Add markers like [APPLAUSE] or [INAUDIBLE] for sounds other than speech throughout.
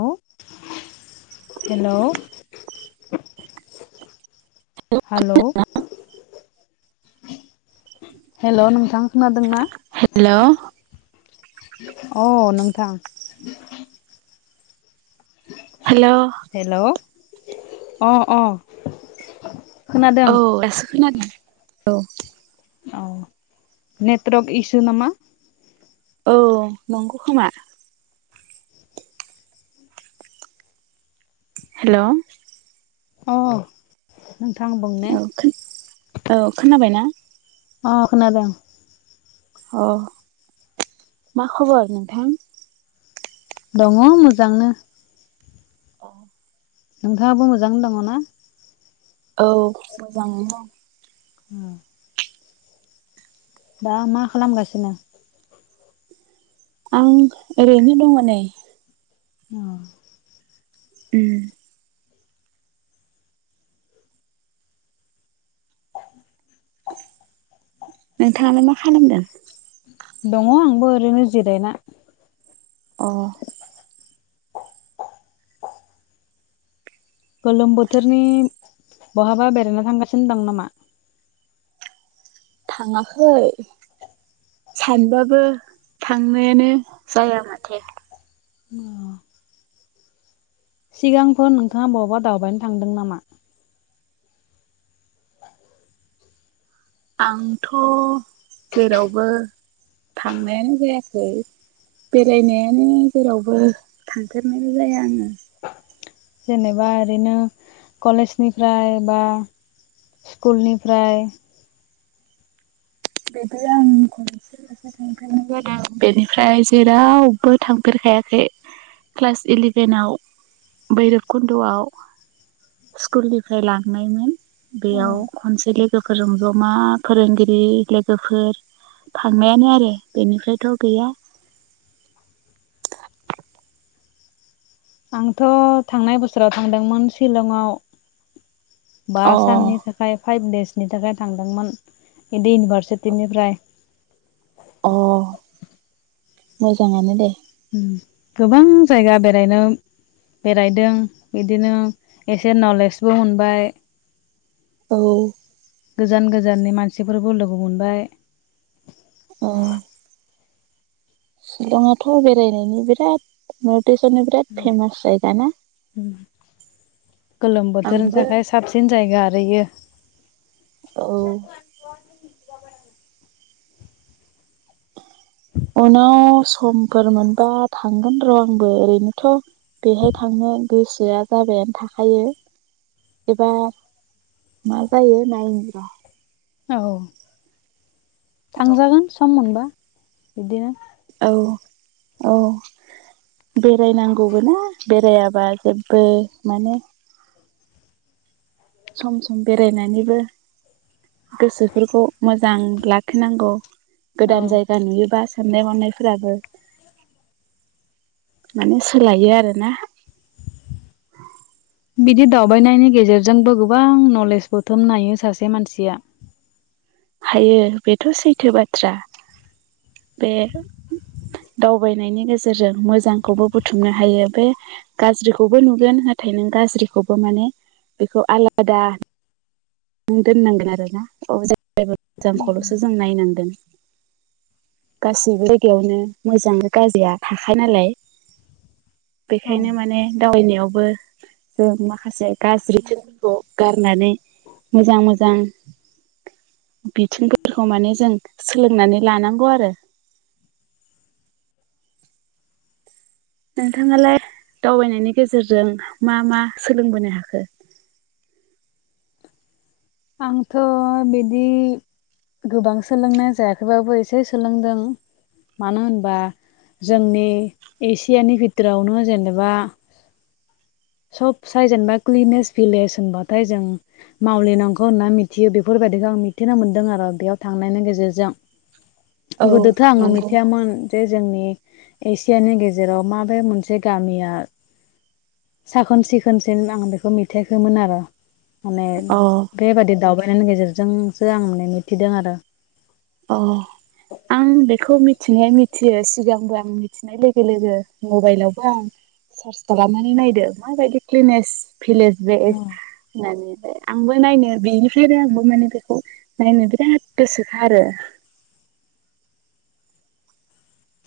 हेल' hello hello hello नोंथां खोनादों ना? हेलौ अ नोंथां हेल' हेल' अ अ खोनादों औ दासो खोनादों औ अ नेट्रक इसु नामा औ नंगौ खोमा हेल' अ नोंथां बुंनाय खो औ खोनाबायना? अ खोनादोंं। अ मा खबर नोंथां? दङ मोजांनो औ नोंथाङाबो मोजां दङना? औ मोजाङैनो दं अ दा मा खालामगासिनो? आं ओरैनो दङ नै अ उम नोंथाङालाय मा खालामदों? दङ आंबो ओरैनो जिरायना। अ गोलोम बोथोरनि बहाबा बेरायनो थांगासिनो दं नामा? थाङाखै। सानबाबो थांनायानो जाया माथो। अ सिगांफोर नोंथाङा बबावबा दावबायनो थांदों नामा आंथ' जेरावबो थांनायानो जायाखै बेरायनायानो जेरावबो थांफेरनाय जाया आङो जेनेबा ओरैनो कलेजनिफ्राय बा स्कुलनिफ्राय [UNINTELLIGIBLE] थांफेरनाय जादों बेनिफ्राय जेरावबो थांफेरखायाखै क्लास इलेभेनाव बैरब कुन्द'आव स्कुलनिफ्राय लांनायमोन औ बेयाव खनसे लोगोफोरजों ज'मा फोरोंगिरि, लो गोफोर थांनायानो आरो बेनिफ्रायथ' गैया आंथ' थांनाय बोसोराव थांदोंमोन शिलंआव बा अ साननि थाखा फाइभ देसनि थाखाय थांदोंमोन बिदि इउनिभारसिटिनिफ्राय अ मोजाङानो दे गोबां जायगा बेरायनो बेरायदों बिदिनो एसे नलेजबो मोनबाय औ गोजान गोजाननि मानसिफोरबो लोगो मोनबाय औ शिलंआथ' बेरायनायनि बिराद नटिसनि बिराद फेमास जायगा ना गोलोम बोथोरनि आंबो थाखाय साबसिन जायगा आरो इयो औ उनाव समफोर मोनबा थांगोन र' आंबो ओरैनोथ' बेहाय थांनो गोसोआ जाबायानो थाखायो एबार मा जायो नायनिर' औ थांजागोन सम मोनबा बिब्दिनो औ औ बेरायनांगौबोना बेरायाबा जेबबो माने सम सम बेरायनानैबो गोसोफोरखौ मोजां लाखिनांगौ गोदान औ जायगा नुयोबा साननाय-हनायफोराबो माने सोलायो आरोना बिदि दावबायनायनि गेजेरजोंबो गोबां नलेज बुथुम नायो सासे मानसिया हायो बेथ' सैथो बाथ्रा बे दावबायनायनि गेजेरजों मोजांखौबो बुथुमनो हायो बे गाज्रिखौबो नुगोन नाथाय नों गाज्रिखौबो माने बेखौ आलादा नों दोननांगोन आरोना अ जेब्लायबो मोजांखौल'सो जों नायनांगोन गासैबो जायगायावनो मोजां गाज्रिया थाखायो नालाय [INAUDIBLE] बेखायनो माने दावबायनायावबो जों माखासे गाज्रि बिथिंफोरखौ गारनानै मोजां मोजां बिथिंफोरखौ माने जों सोलोंनानै लानांगौ आरो नोंथाङालाय दावबायनायनि गेजेरजों मा मा सोलोंबोनो हाखो? आंथ' बिदि गोबां सोलोंनाय जायाखैबाबो इसे सोलोंदों मानो होनबा जोंनि एसियानि भिटोरावनो जेनेबा सब साय जेनेबा क्लिनेस भिलेज होनबाथाय जों मावलेनांगौ खौ होनना मिथियो बेफोरबायदिखौ आं मिथिनो मोन्दों आरो बेयाव थांनायनि गेजेरजों औ गोदोथ' आङो नंगौ मिथियामोन जे जोंनि एसियानि गेजेराव माबे मोनसे गामिया साखोन-सिखोनसिन आं बेखौ मिथियाखैमोन आरो माने अ बेबादि दावबायनायनि गेजेरजोंसो आं माने मिथिदों आरो अ आं बेखौ मिथिनाया मिथियो सिगांबो आं मिथि नाय लोगो लोगो मबाइलावबो आं सार्च खालामनानै नायदो माबायदि क्लिनेस भिलेस जे होननानैहाय आंबो नायनो बेनिफ्राय आरो आंबो माने बेखौ नायनो बिराद गोसोखा आरो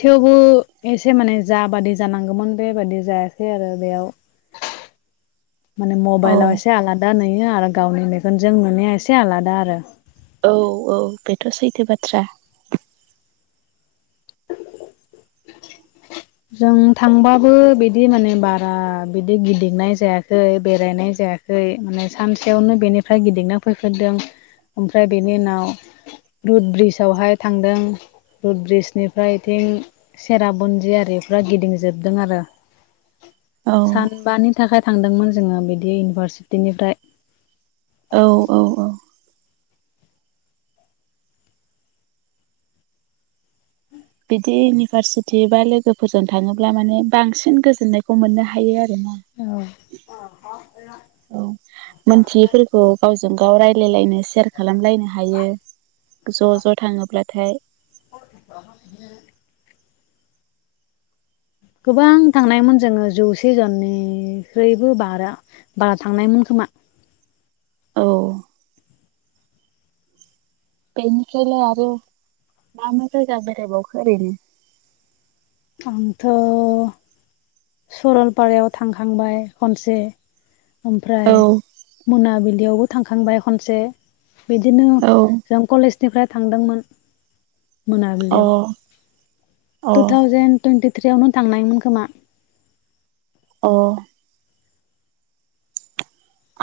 थेवबो एसे माने जा बादि जानांगौमोन बेबादि जायाखै आरो बेयाव [INAUDIBLE] माने औ मबाइलाव एसे आलादा नुयो आरो गावनि मेगनजों नुनाया एसे आलादा आरो औ औ बेथ' सैथो बाथ्रा जों थांबाबो बिदि माने बारा बिदि गिदिंनाय जायाखै बेरायनाय जायाखै खै माने सानसेयावनो बेनिफ्राय गिदिंना फैफोदों ओमफ्राय बेनि उनाव बे ब्रिजावहाय थांदों बे ब्रिजनिफ्राय इथिं सेराबन्जियारिफ्राव गिदिंजोबदों आरो औ सानबानि थाखाय थांदोंमोन जोङो बिदि इउनिभारसिटिनिफ्राय औ औ औ बिदि इउनिभारसिटि बा लोगोफोरजों थाङोब्ला माने बांसिन गोजोननायखौ मोननो हायो आरो ना औ [UNINTELLIGIBLE] औ मोनथियैफोरखौ गावजों गाव रायजलायलायनो सेयार खालामलायनो हायो ज' ज' थाङोब्लाथाय [INAUDIBLE] गोबां थांनायमोन जोङो जौसे जननिख्रुइबो बारा दा थांनायनि‌ खोमा औ बेनिफ्रायलाय आरो मा मा जायगा बेरायबावखो ओरैनो आंथ' सरलपारायाव थांखांबाय खनसे औ ओमफ्राय मोनाबिलियावबो थांखांबाय खनसे बिदिनो जों कलेजनिफ्राय थांदोंमोन अ मोनाबिलियाव अ जों टुइन्टिथ्रियावनो थांनायमोन खोमा औ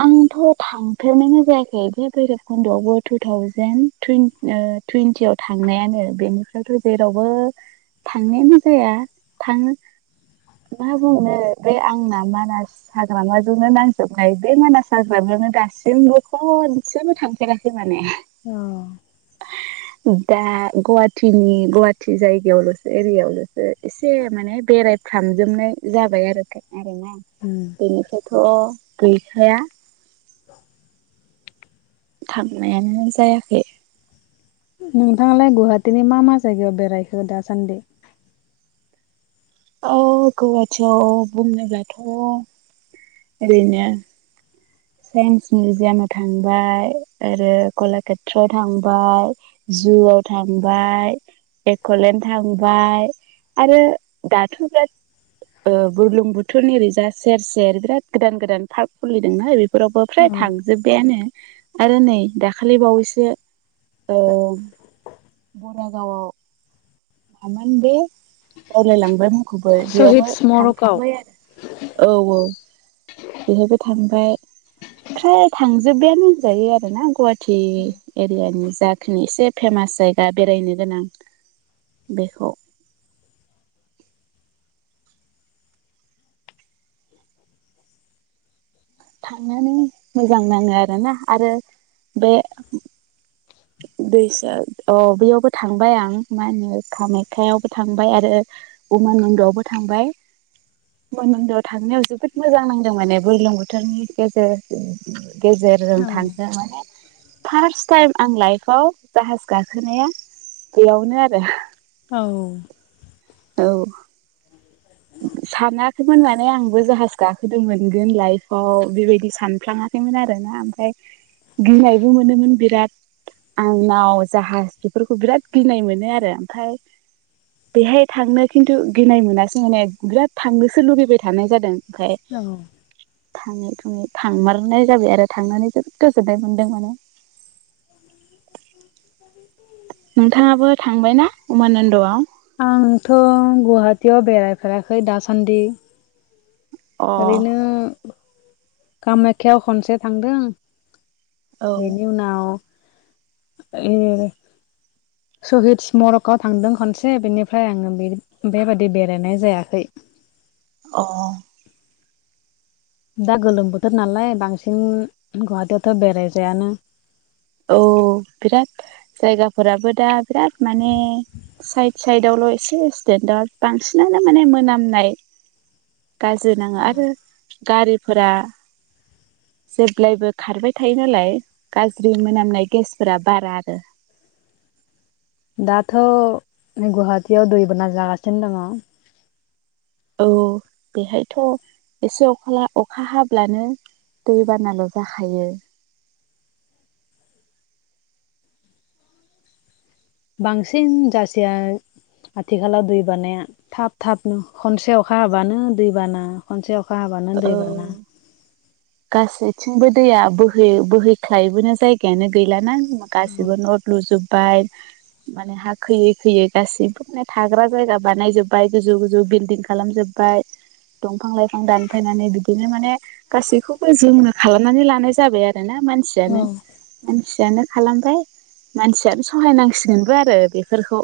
आंथ' थांफेरनायानो जायाखै बे भैरब खुन्द'आवबो टु थावजेेन टुइन ओ टुइन्टियाव थांनायानो बेनिफ्रायथ' जेरावबो थांनायानो जाया थाङो मा बुंनो बे आंना मानास हाग्रामाजोंनो नांजोबनाय बे मानास हाग्रामायावनो दासिमबो खनसेबो थांफेराखै माने औ दा गुवाहाटिनि गुवाहाटि जायगायावल'सो एरियायावल'सो एसे माने बेरायफ्रामजोबनाय जाबाय आरो खाय आरोना बेनिफ्रायथ' गैखाया थांनायानो जायाखै नोंथाङालाय गुवाहाटीनि मा मा जायगायाव बेरायखो दासान्दि? औ गुवाहाटियाव बुंनोब्लाथ' ओरैनो साइन्स मिउजियामाव थांबाय आरो कलाकेत्रआव थांबाय जुआव थांबाय एक'लेण्ड थांबाय आरो दाथ' ओ बुरलुंबुथुरनि ओरैजा सेर सेर बिराद गोदान गोदान पार्क खुलिदोंना बेफोरावबो फ्राय थांजोब बायानो आरो नै दाखालि बावैसो औ बरागावाव मामोन बे बावलायलांबाय मुंखौबो सहिद बेयावबो स्मरकआव थांखांबाय आरो औ औ बेहायबो थांबाय फ्राय थांजोबबायानो होनजायो आरो ना गुवाहाटि एरियानि जाखिनि एसे फेमास जायगा बेरायनो गोनां बेखौ थांनानै मोजां नाङो आरोना आरो बे दैसा औ बेयावबो थांबाय आं मा होनो कामाखायावबो थांबाय आरो उमा नन्दआवबो थांबाय उमा नन्दआव थांनायाव जोबोद मोजां नांदों माने बुरलुंबुथुर बोथोरनि गेजेर गेजेरजों थांनो माने फार्स टाइम आं लाइफआव जाहाज गाखोनाया बेयावनो आरो औ औ औ सानाखैमोन माने आंबो जाहाज गाखोदों मोनगोन लाइफआव बेबायदि सानफ्लाङा मोनाखै आरो ना ओमफ्राय गिनायबो मोनोमोन बिराद आं नाव जाहाज बेफोरखौ बिराद गिनाय मोनो आरो ओमफ्राय बेहाय थांनो खिन्थु गिनाय मोनासै माने बिराद थांनोसो लुुबैबाय थानाय जादों ओमफ्राय औ थाङै थुङै थांमारनाय जाबाय आरो थांनानै जोबोद गोजोन्नाय मोन्दों माने नोंथाङाबो थांबाय ना उमानन्दआव आंथ' गुवाहाटियाव बेरायफेराखै दासान्दि अ ओरैनो कामाख्यायाव खनसे थांदों औ बेनि उनाव ए सहिद स्मरकाव थांदों खनसे बेनिफ्राय आङो बे बेबादि बेरायनाय जायाखै अ दा गोलोम बोथोर नालाय बांसिन गुवाहाटियावथ' बेरायजायानो औ बिराद जायगाफोराबो दा बिराद माने साइद साइदावल' एसे एक्सिडेन्टआव बांसिनानो माने मोनामनाय गाज्रि नाङो आरो गारिफोरा जेब्लायबो खारबाय थायो नालाय ज्रि मोनामनाय गेसफोरा बारा आरो दाथ' गुवाहाटियाव दैबाना जागासिनो दङ औ बेहायथ' एसे अखा अखा हाब्लानो दै बानाल' जाखायो बांसिन जासेया आथिखालाव दै बानाया थाब थाबनो खनसे अखा हाबानो दैबाना खनसे अखा हाबानो औ दैबाना गासैथिंबो दैया बोहै बोहैख्लायबोनो जायगायानो गैलाना गाससिबो न' लुजोब्बाय माने हा खोयै खोयै गासिबो माने थाग्रा जायगा बानायजोब्बाय गोजौ गोजौ बिल्दिं खालामजोब बाय दंफां लाइफां दानफायनानै बिदिनो माने गासैखौ बो जोंनो खालामनानै लानाय जाबाय आरो ना औ मानसियानो मानसियानो खालामबाय मानसियानो सहायनांसिगोनबो आरो बेफोरखौ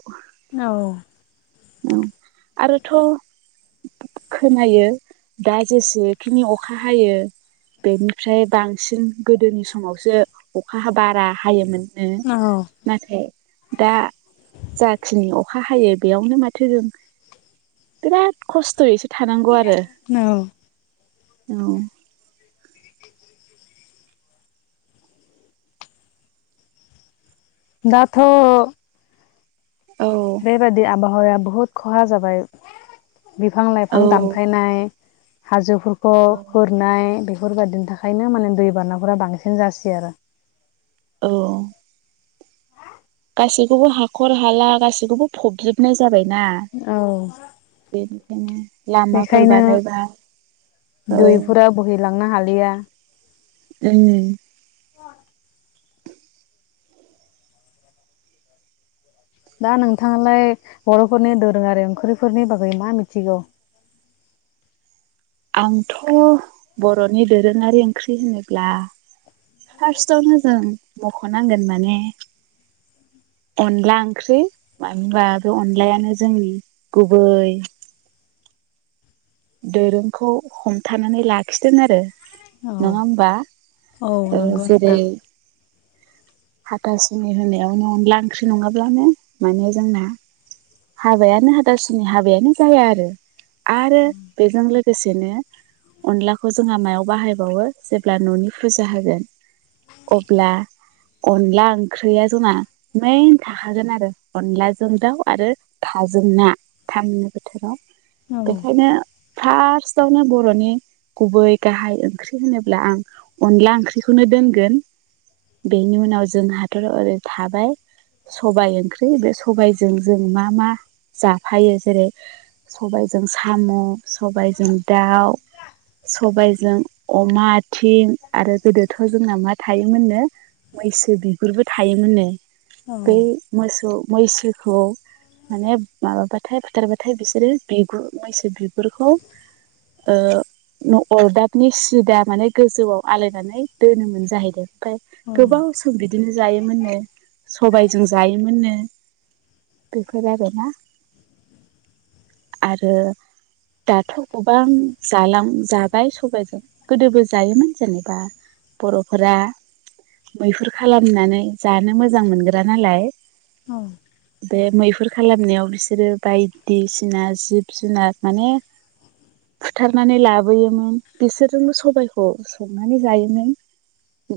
औ औ आरोथ' खोनायो दा जेसेखिनि अखा हायो बेनिफ्राय बांसिन गोदोनि समावसो अखा हा बारा हायोमोन ओ नाथाय दा जाखिनि अखा हायो बेयावनो माथो जों बिराद खस्थ'यैसो थानांगौ आरो औ औ दाथ' बेबादि आबहावाया बुहुद खहा जाबाय बिफां लाइफां औ दानफायनाय हाजोफोरखौ औ खुनाय बे फोरबायदिनि थाखायनो माने दै बाराफोरा बांसिन जासैयो आरो औ गासैखौबो हाख'र हाला गासैखौबो फ'बजोबनाय जाबायना औ बेनिखायनो लामाफोर बेखायनो बानायबा औ दैफोरा बोहैलांनो हालिया ओम दा नोंथाङालाय बर'फोरनि दोरोङारि ओंख्रिफोरनि बागै मा मिथिगौ? आंथ' बर'नि दोरोङारि ओंख्रि होनोब्ला फार्सटावनो जों मख'नांगोन माने अनला ओंख्रि मानो होनबा बे अनलायानो जोंनि गुबै दोरोंखौ हमथानानै लाखिदों आरो औ नङा होमबा औ ओ नंगौ जेरै नोंथां हाथासुनि होनायावनो अनला ओंख्रि नङाब्लानो माने जोंना हाबायानो हाथासुनि हाबायानो जाया आरो आरो बेजों लोगोसेनो अनलाखौ जोंहा मायाव बाहायबावो जेब्ला न'नि फुजा होगोन अब्ला अनला ओंख्रिया जोंना मेन थाखागोन आरो अनलाजों दाउ आरो थाजों ना थानि बोथोराव औ बेखायनो फार्सटावनो बर'नि गुबै गाहाय ओंख्रि होनोब्ला आं अनला ओंख्रिखौनो दोनगोन बेनि उनाव जोंहाथ' ओरै थाबाय स'बाय ओंख्रि बे स'बायजों जों मा मा जाफायो जेरै स'बायजों साम', स'बायजों दाउ स'बायजों अमा आथिं आरो गोदोथ' जोंना मा थायोमोननो मैसो बिगुरबो थायोमोननो दा बै मोसौ मैसोखौ माने माबाबाथाय फुथारबाथाय बिसोरो बिगुर मैसो बिगुरखौ ओ न' अरदाबनि सिदा माने गोजौआव आलायनानै दोनोमोन जाहैदों ओमफाय गोबाव सम बिदिनो जायोमोननो सबायजों जायोमोननो बेफोर आरोना आरो दाथ' गोबां जालां जाबाय स'बाइजों गोदोबो जायोमोन जेनेबा बर'फोरा मैहुर खालामनानै जानो मोजां मोनग्रा नालाय औ बे मैहु हुर खालामनायाव बिसोरो बायदिसिना जिब-जुनार माने फुथारनानै लाबोयोमोन बिसोरजोंबो स'बायखौ संनानै जायोमोन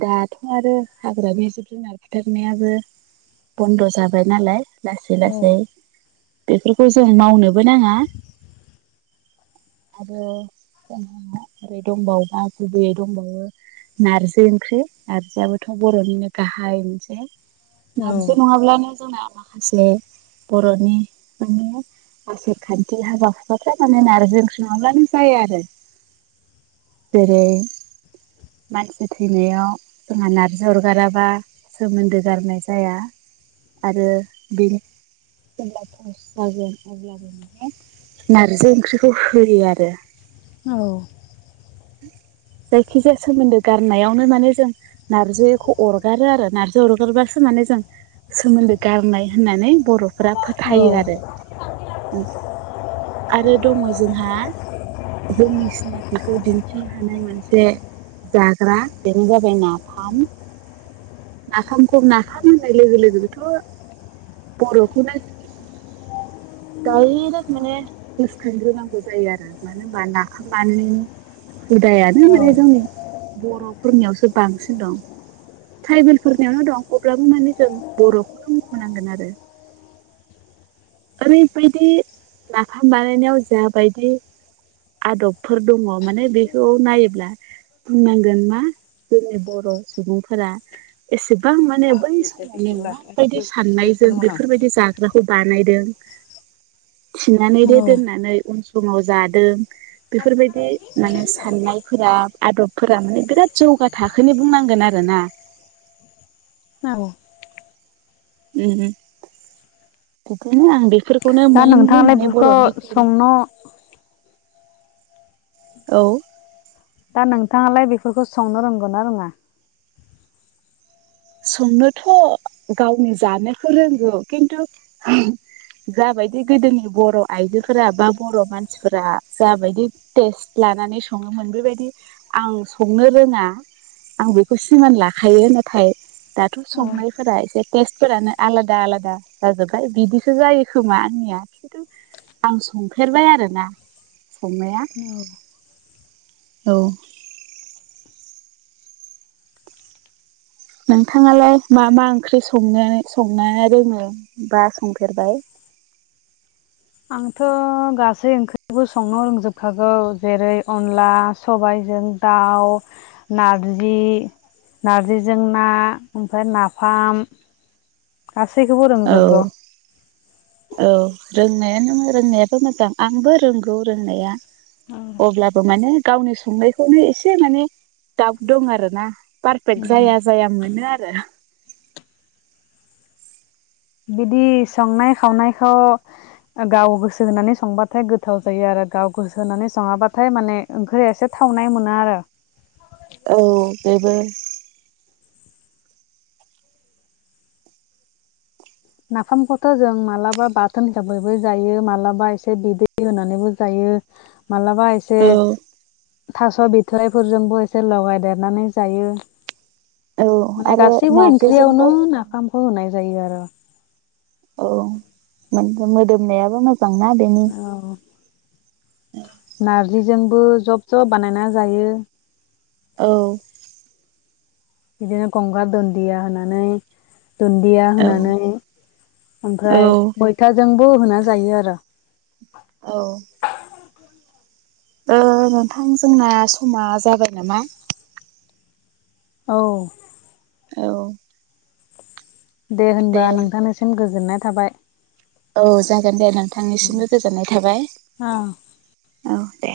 दाथ' आरो हाग्रानि जिब-जुनार फुथारनायाबो बन्द' जाबाय नालाय लासै बेफोरखौ जों मावनोबो नाङा आरो जोंहा ओरै दंबावोबा गुबैयै दंबावो नारजि ओंख्रि नार्जिआबोथ' बर'निनो गाहाय मोनसे नारजि नङाब्लानो जोंना माखासे बर'नि माने आसार-खानथि हाबा हुखाफ्रा माने नार्जि ओंख्रि नङाब्लानो जाया आरो जेरै मानसि थैनायाव जोंहा नारजि अरगाराबा सोमोन्दो गारनाय जाया आरो बेनि जेनबा भ'ज जागोन अब्लाबो नारजि ओंख्रिखौ होयो आरो। औ। जायखिजाया सोमोन्दो गारनायावनो माने जों नारजिखौ अरगारो आरो नारजि अरगारबासो माने जों सोमोन्दो गारनाय होननानै बर'फोरा फोथायो आरो उम। आरो दङ जोंहा जोंनि सिनायथिखौ दिन्थि हानाय मोनसे जाग्रा बेनो जाबाय नाफाम। नाफामखौ नाफाम होननाय लोगो लोगोथ' बर'फोरा दाइरेक माने उसफिग्रोनांगौ जायो आरोना। [INAUDIBLE] हुदायानो माने जोंनि बर'फोरनियावसो बांसिन दं। ट्राइबेलफोरनियावनो दं अब्लाबो माने जों बर'खौनो मख'नांगोन आरो। ओरैबायदि नाफाम बानायनायाव जाबायदि आदबफोर दङ माने बेखौ नायोब्ला बुंनांगोन मा जोंनि बर' सुबुंफोरा एसेबां माने बै समावनो माबायदि साननायजों बेफोरबायदि जा खौ बानायदों थिनानैबो दोननानै उन समाव जादों। बेफोरबायदि माने साननायफोरा आदबफोरा माने बिराद जौगा थाखोनि बुंनांगोन आरोना। औ उम उम बिफोरनो आं बेफोरखौनो मेनलि माने बेफोरखौ बर'नि संनो औ दा नोंथाङालाय बेफोरखौ संनो रोंगोना रोङा? संनोथ' गावनि जानोखौ रोंगौ खिन्थु जाबायदि गोदोनि बर' आइजोफोरा बा बर' मानसिफोरा जाबायदि टेस्ट लानानै सङोमोन बेबायदि आं संनो रोङा। आं बेखौ सिमान लाखायो नाथाय दाथ' संनायफोरा एसे टेस्टफोरानो आलादा आलादा जाजोबबाय बिदिसो जायो खोमा आंनिया। आं संफेरबाय आरोना संनाया। औ नोंथाङालाय मा मा ओंख्रि संनो संनो रोङो बा संफेरबाय? आंथ' गासै ओंख्रिखौबो संनो रोंजोबखागौ जेरै अनला सबाइजों दाउ नारजि नारजिजों ना ओमफ्राय नाफाम गासैखौबो औ रोंजोबगौ। औ रोंनायानो रोंनायाबो मोजां आंबो रोंगौ रोंनाया। अब्लाबो माने गावनि संनायखौनो एसे माने दाउत दं आरोना। पारफेक्ट उम जाया जाया मोनो आरो। बिदि संनाय खावनायखौ गाव गोसो होनानै संबाथाय गोथाव जायो आरो गाव गोसो होनानै सङाबाथाय माने ओंख्रिया एसे थावनाय मोना आरो। औ बेबो नाफामखौथ' जों मालाबा बाथोन हिसाबैबो जायो मालाबा एसे बिदै होनानैबो जायो। मालाबा एसे औ थास' बिथ'राइफोरजोंबो एसे लगायदेरनानै जायो। औ माने आरो गासैबो नारजिजोंबो ओंख्रियावनो नाफामखौ होनाय जायो आरो। औ मोदोमनायाबो मोजांना बेनि औ नारजिजोंबो जब जब बानायना जायो औ बिदिनो गंगार दुन्दिया होनानै दुन्दिया औ होनानै औ ओमफ्राय मैथाजोंबो होना जायो आरो औ नोंथां जोंना समा जाबाय नामा? औ औ दे होनबा नोंथांनिसिम गोजोननाय थाबाय औ जागोन दे उम नोंथांनिसिमबो गोजोननाय थाबाय औ औ दे